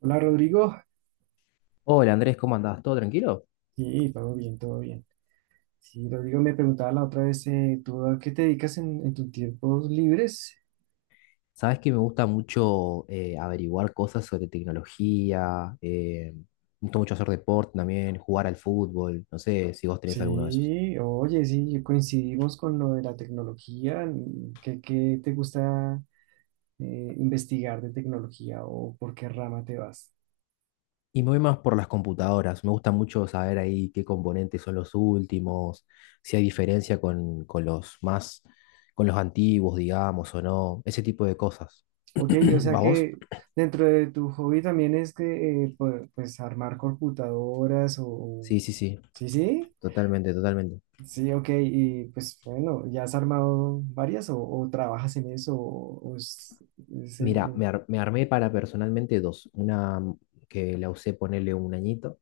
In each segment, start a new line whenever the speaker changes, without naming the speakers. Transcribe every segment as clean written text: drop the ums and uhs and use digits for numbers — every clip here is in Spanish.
Hola Rodrigo,
Hola Andrés, ¿cómo andás? ¿Todo tranquilo?
sí, todo bien, todo bien. Sí, Rodrigo me preguntaba la otra vez, ¿tú a qué te dedicas en tus tiempos libres?
Sabes que me gusta mucho averiguar cosas sobre tecnología, me gusta mucho hacer deporte también, jugar al fútbol, no sé si vos tenés alguno de esos.
Sí, oye, sí, coincidimos con lo de la tecnología. ¿Qué te gusta investigar de tecnología o por qué rama te vas?
Y me voy más por las computadoras, me gusta mucho saber ahí qué componentes son los últimos, si hay diferencia con los más, con los antiguos, digamos, o no, ese tipo de cosas.
Ok, o sea
¿Va vos?
que dentro de tu hobby también es que, pues, armar computadoras
Sí, sí, sí,
Sí, sí.
totalmente, totalmente.
Sí, ok, y pues bueno, ¿ya has armado varias o trabajas en eso? O, o es, es el-
Mira,
el-
me armé para personalmente dos. Una que la usé ponerle un añito,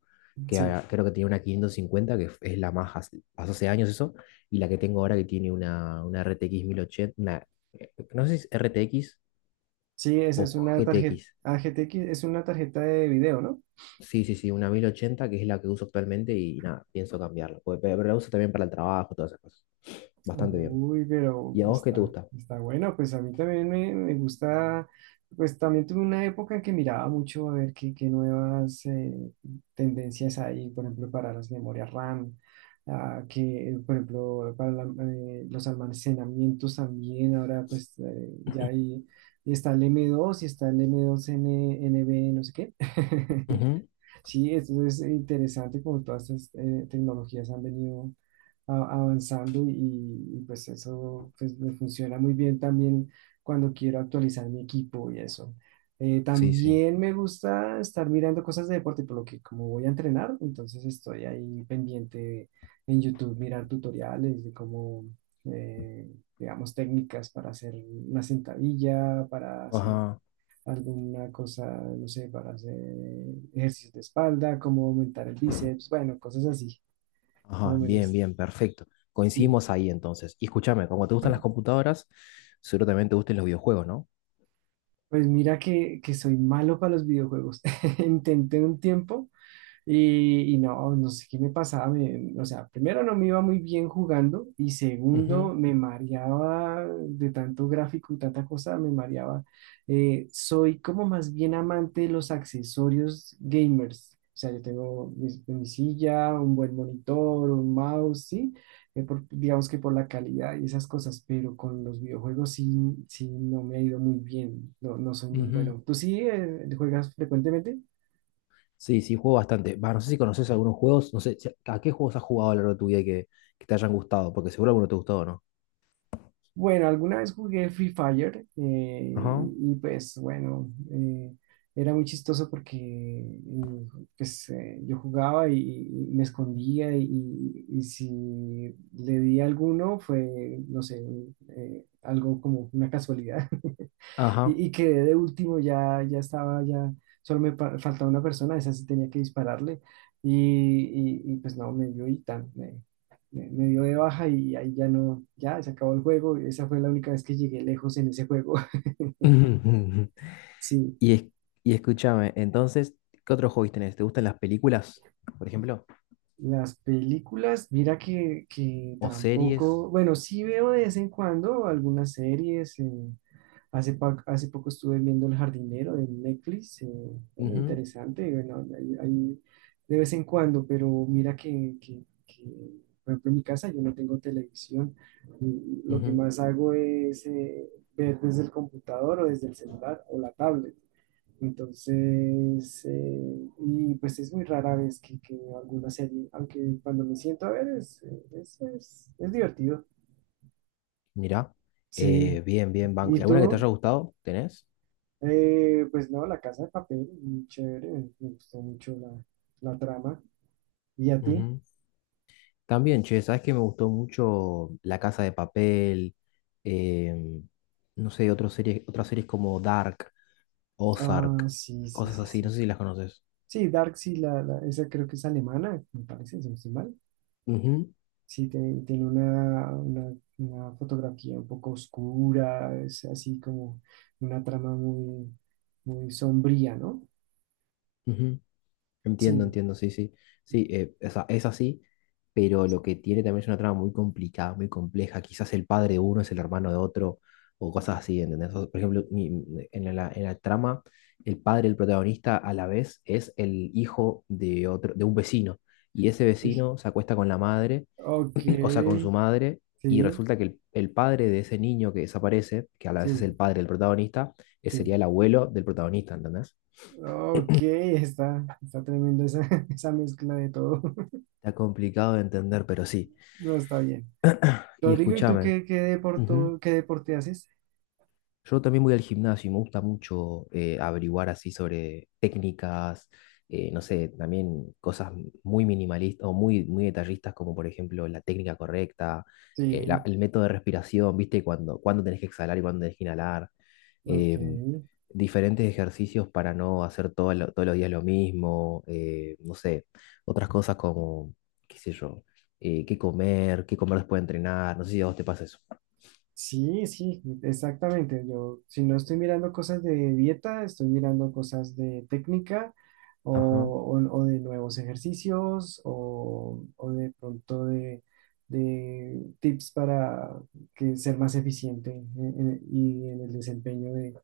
que
Sí,
creo que tiene una 550, que es la más hace, pasó hace años eso, y la que tengo ahora que tiene una RTX 1080, una, no sé si es RTX
sí, esa
o
es una tarjeta,
GTX.
AGTX es una tarjeta de video, ¿no?
Sí, sí, sí, una 1080 que es la que uso actualmente y nada, pienso cambiarla. Pues, pero la uso también para el trabajo, todas esas cosas. Bastante bien.
Uy, pero
¿Y a
pues,
vos qué te
está,
gusta?
está bueno, pues a mí también me gusta. Pues también tuve una época en que miraba mucho a ver qué, qué nuevas tendencias hay, por ejemplo, para las memorias RAM. Ah, que, por ejemplo, los almacenamientos también, ahora pues, ya hay, está el M2 y está el M2NB, no sé qué.
Ujú.
Sí, esto es interesante como todas estas tecnologías han venido avanzando, y pues eso pues me funciona muy bien también cuando quiero actualizar mi equipo y eso.
Sí, sí.
También me gusta estar mirando cosas de deporte, por lo que como voy a entrenar, entonces estoy ahí pendiente en YouTube, mirar tutoriales de cómo, eh, digamos, técnicas para hacer una sentadilla, para hacer
Ajá.
alguna cosa, no sé, para hacer ejercicios de espalda, cómo aumentar el bíceps, bueno, cosas así, más o
Ajá, bien,
menos.
bien, perfecto.
Sí.
Coincidimos ahí entonces. Y escúchame, como te gustan las computadoras, seguro también te gusten los videojuegos, ¿no?
Pues mira que soy malo para los videojuegos. Intenté un tiempo, y no sé qué me pasaba. O sea, primero no me iba muy bien jugando y
Ujú,
segundo me mareaba de tanto gráfico y tanta cosa, me mareaba. Soy como más bien amante de los accesorios gamers. O sea, yo tengo mi silla, un buen monitor, un mouse, ¿sí? Digamos que por la calidad y esas cosas, pero con los videojuegos sí, no me ha ido muy bien. No, no soy muy
ujú.
bueno. ¿Tú sí juegas frecuentemente?
Sí, sí, juego bastante. Va, no sé si conoces algunos juegos, no sé, ¿a qué juegos has jugado a lo largo de tu vida que te hayan gustado? Porque seguro alguno te gustó, ¿no?
Bueno, alguna vez jugué Free Fire, eh,
Ajá,
y, y, pues bueno, eh, era muy chistoso porque eh, yo jugaba y, me escondía, y si le di a alguno fue, no sé, algo como una casualidad.
ajá.
Y quedé de último, ya estaba, ya solo me faltaba una persona, esa sí tenía que dispararle. Y, pues no, me dio y tan, me dio de baja y ahí ya no, ya se acabó el juego. Esa fue la única vez que llegué lejos en ese juego. Sí,
Y, es- y escúchame, entonces, ¿qué otros hobbies tenés? ¿Te gustan las películas, por ejemplo?
las películas, mira que
¿O series?
tampoco, bueno, sí veo de vez en cuando algunas series. Hace poco estuve viendo El Jardinero de Netflix,
Ujú,
interesante, bueno, ahí de vez en cuando, pero mira que, por ejemplo, en mi casa yo no tengo televisión, y lo que
ujú.
más hago es ver desde el computador o desde el celular o la tablet. Entonces, y pues es muy rara vez que veo alguna serie, aunque cuando me siento a ver es divertido.
Mirá,
Sí,
bien, bien, banco.
¿y
¿Y alguna que te
tú?
haya gustado? ¿Tenés?
Pues no, La Casa de Papel, muy chévere, me gustó mucho la trama. ¿Y a ti?
También, che, sabes que me gustó mucho La Casa de Papel, em, no sé, otras series como Dark,
Ah,
Ozark,
sí, sí,
cosas
sí,
así, no
sí.
sé si las conoces.
Sí, Dark, sí, esa creo que es alemana, me parece, si no estoy mal.
Ujú,
Sí, tiene una fotografía un poco oscura, es así como una trama muy, muy sombría, ¿no?
ujú. Entiendo,
Sí.
entiendo, sí, sí. Sí, o sea, es así, pero lo que tiene también es una trama muy complicada, muy compleja. Quizás el padre de uno es el hermano de otro, o cosas así, ¿entendés? O, por ejemplo, en la trama, el padre del protagonista a la vez es el hijo de otro, de un vecino. Y ese vecino se acuesta con la madre,
Ok,
o sea, con su madre, y
sí,
resulta que el padre de ese niño que desaparece, que a la vez es el
sí,
padre del protagonista,
sí.
sería el abuelo del protagonista, ¿entendés?
Ok, está tremenda esa, esa mezcla de todo.
Está complicado de entender, pero sí.
No, está bien.
Y
Rodrigo, ¿y tú
escúchame,
qué, qué deporte,
ujú.
qué deporte haces?
Yo también voy al gimnasio y me gusta mucho averiguar así sobre técnicas, no sé, también cosas muy minimalistas o muy, muy detallistas, como por ejemplo la técnica correcta, la-
Sí,
el método de respiración, ¿viste? Cuando, cuándo tenés que exhalar y cuándo tenés que inhalar,
ok.
em, diferentes ejercicios para no hacer todo todos los días lo mismo, no sé, otras cosas como, qué sé yo, qué comer después de entrenar, no sé si a vos te pasa eso.
Sí, sí, exactamente. Yo, si no estoy mirando cosas de dieta, estoy mirando cosas de técnica, o,
Ajá.
o de nuevos ejercicios, o de pronto de tips para ser más eficiente y en el desempeño de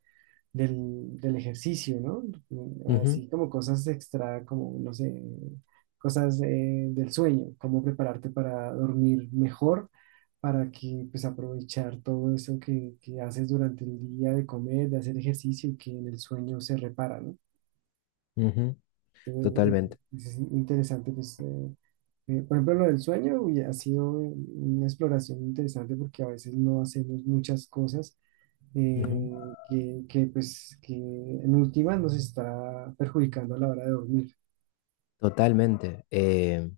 del, del ejercicio, ¿no?
Ujú,
Así como cosas extra, como, no sé, cosas del sueño, cómo prepararte para dormir mejor, para que pues aprovechar todo eso que haces durante el día de comer, de hacer ejercicio y que en el sueño se repara, ¿no?
ujú.
Entonces
Totalmente.
es interesante, pues, por ejemplo, lo del sueño, uy, ha sido una exploración interesante porque a veces no hacemos muchas cosas
Ujú.
pues, que en última nos está perjudicando a la hora de dormir.
Totalmente.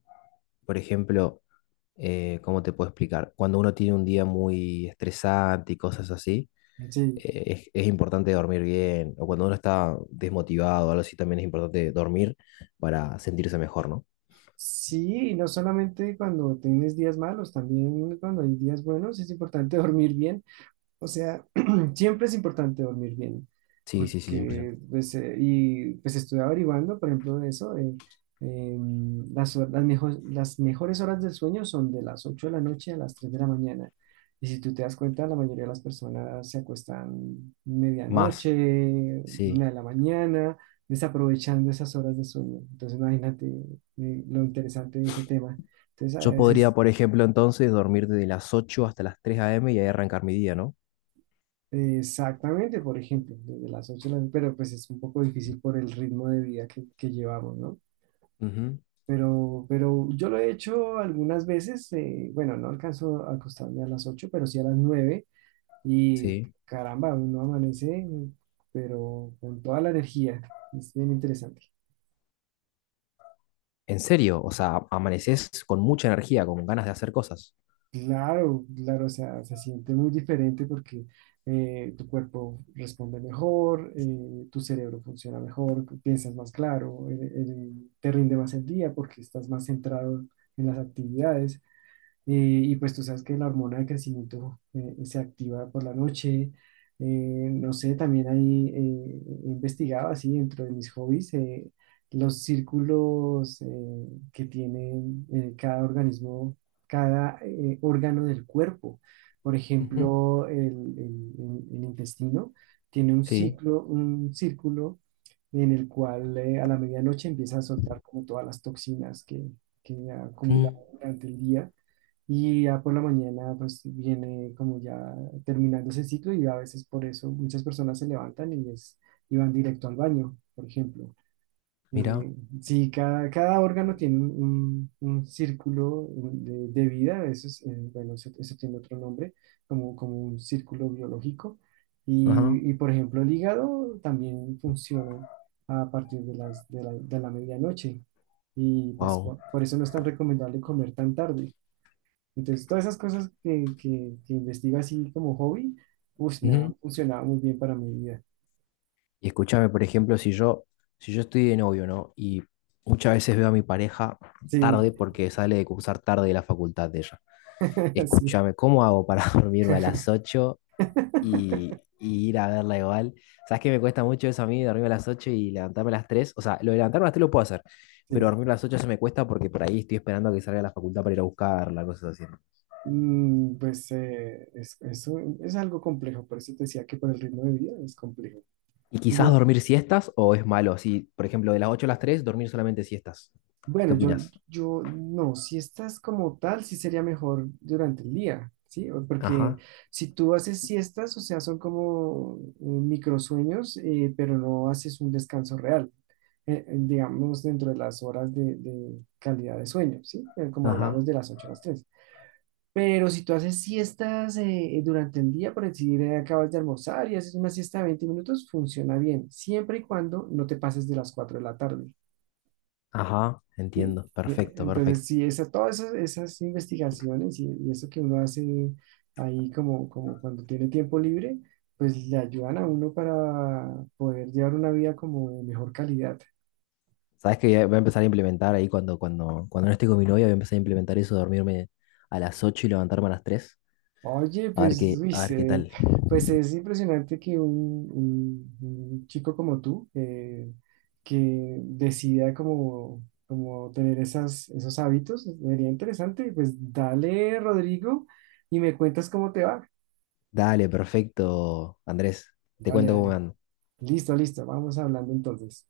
Por ejemplo, ¿cómo te puedo explicar? Cuando uno tiene un día muy estresante y cosas así,
Sí,
es importante dormir bien. O cuando uno está desmotivado o algo así, también es importante dormir para sentirse mejor, ¿no?
sí, y no solamente cuando tienes días malos, también cuando hay días buenos es importante dormir bien. O sea, siempre es importante dormir bien,
Sí, sí, sí, 100%.
porque pues, y pues estuve averiguando, por ejemplo, de eso. Las mejores horas del sueño son de las 8 de la noche a las 3 de la mañana. Y si tú te das cuenta, la mayoría de las personas se acuestan
Más,
medianoche, una
sí.
de la mañana, desaprovechando esas horas de sueño. Entonces, imagínate, lo interesante de ese tema. Entonces, a
Yo podría,
veces...
por ejemplo, entonces dormir desde las 8 hasta las 3 a.m. y ahí arrancar mi día, ¿no?
Exactamente, por ejemplo, desde las 8 de la... pero pues es un poco difícil por el ritmo de vida que llevamos, ¿no?
Ujú.
Pero yo lo he hecho algunas veces, bueno, no alcanzo a acostarme a las 8, pero sí a las 9, y
Sí.
caramba, uno amanece, pero con toda la energía, es bien interesante.
En serio, o sea, amaneces con mucha energía, con ganas de hacer cosas.
Claro, claro, o sea, se siente muy diferente porque tu cuerpo responde mejor, tu cerebro funciona mejor, piensas más claro, te rinde más el día porque estás más centrado en las actividades. Y pues tú sabes que la hormona de crecimiento se activa por la noche. No sé, también ahí he investigado así dentro de mis hobbies los círculos que tienen cada organismo, cada órgano del cuerpo. Por
Ujú.
ejemplo, el intestino tiene un
Sí.
ciclo, un círculo en el cual a la medianoche empieza a soltar como todas las toxinas que ha acumulado
Mm,
durante el día. Y ya por la mañana, pues viene como ya terminando ese ciclo y a veces por eso muchas personas se levantan y van directo al baño, por ejemplo.
mira.
Eh, sí, cada órgano tiene un círculo de vida, eso es, bueno, eso tiene otro nombre, como, como un círculo biológico.
Ajá,
Por ejemplo, el hígado también funciona a partir de la medianoche. Y pues
wow.
por eso no es tan recomendable comer tan tarde. Entonces, todas esas cosas que investigo así como hobby, uff, me
Ujú.
han funcionado muy bien para mi vida.
Y escúchame, por ejemplo, si yo estoy de novio, ¿no? Y muchas veces veo a mi pareja
Sí,
tarde porque sale de cursar tarde de la facultad de ella.
sí,
Escúchame, ¿cómo hago para dormirme a las ocho y ir a verla igual? ¿Sabes que me cuesta mucho eso a mí, dormirme a las 8 y levantarme a las tres? O sea, lo de levantarme a las 3 lo puedo hacer, pero
sí.
dormir a las 8 se me cuesta porque por ahí estoy esperando a que salga de la facultad para ir a buscarla, cosas así. ¿No?
Pues es algo complejo, por eso te decía que por el ritmo de vida es complejo.
¿Y quizás
Yo,
dormir siestas o es malo? Así, por ejemplo, de las 8 a las tres dormir solamente siestas. ¿Qué
Bueno, yo,
opinas?
yo no, si estás como tal, sí sería mejor durante el día, ¿sí? Porque
Ajá,
si tú haces siestas, o sea, son como microsueños, pero no haces un descanso real, digamos, dentro de las horas de calidad de sueño, ¿sí? Como
ajá,
hablamos de las 8 a las 3. Pero si tú haces siestas durante el día, por decir, acabas de almorzar y haces una siesta de 20 minutos, funciona bien, siempre y cuando no te pases de las 4 de la tarde.
ajá, entiendo. Perfecto,
Entonces,
perfecto.
sí, todas esas investigaciones, y eso que uno hace ahí como, cuando tiene tiempo libre, pues le ayudan a uno para poder llevar una vida como de mejor calidad.
¿Sabes que voy a empezar a implementar ahí cuando no esté con mi novia? Voy a empezar a implementar eso, dormirme a las 8 y levantarme a las tres.
Oye, pues,
A ver qué tal.
pues es impresionante que un chico como tú, que decida como, tener esos hábitos, sería interesante. Pues dale, Rodrigo, y me cuentas cómo te va.
Dale, perfecto, Andrés. Te
Dale,
cuento cómo me
dale.
ando.
Listo, listo. Vamos hablando entonces.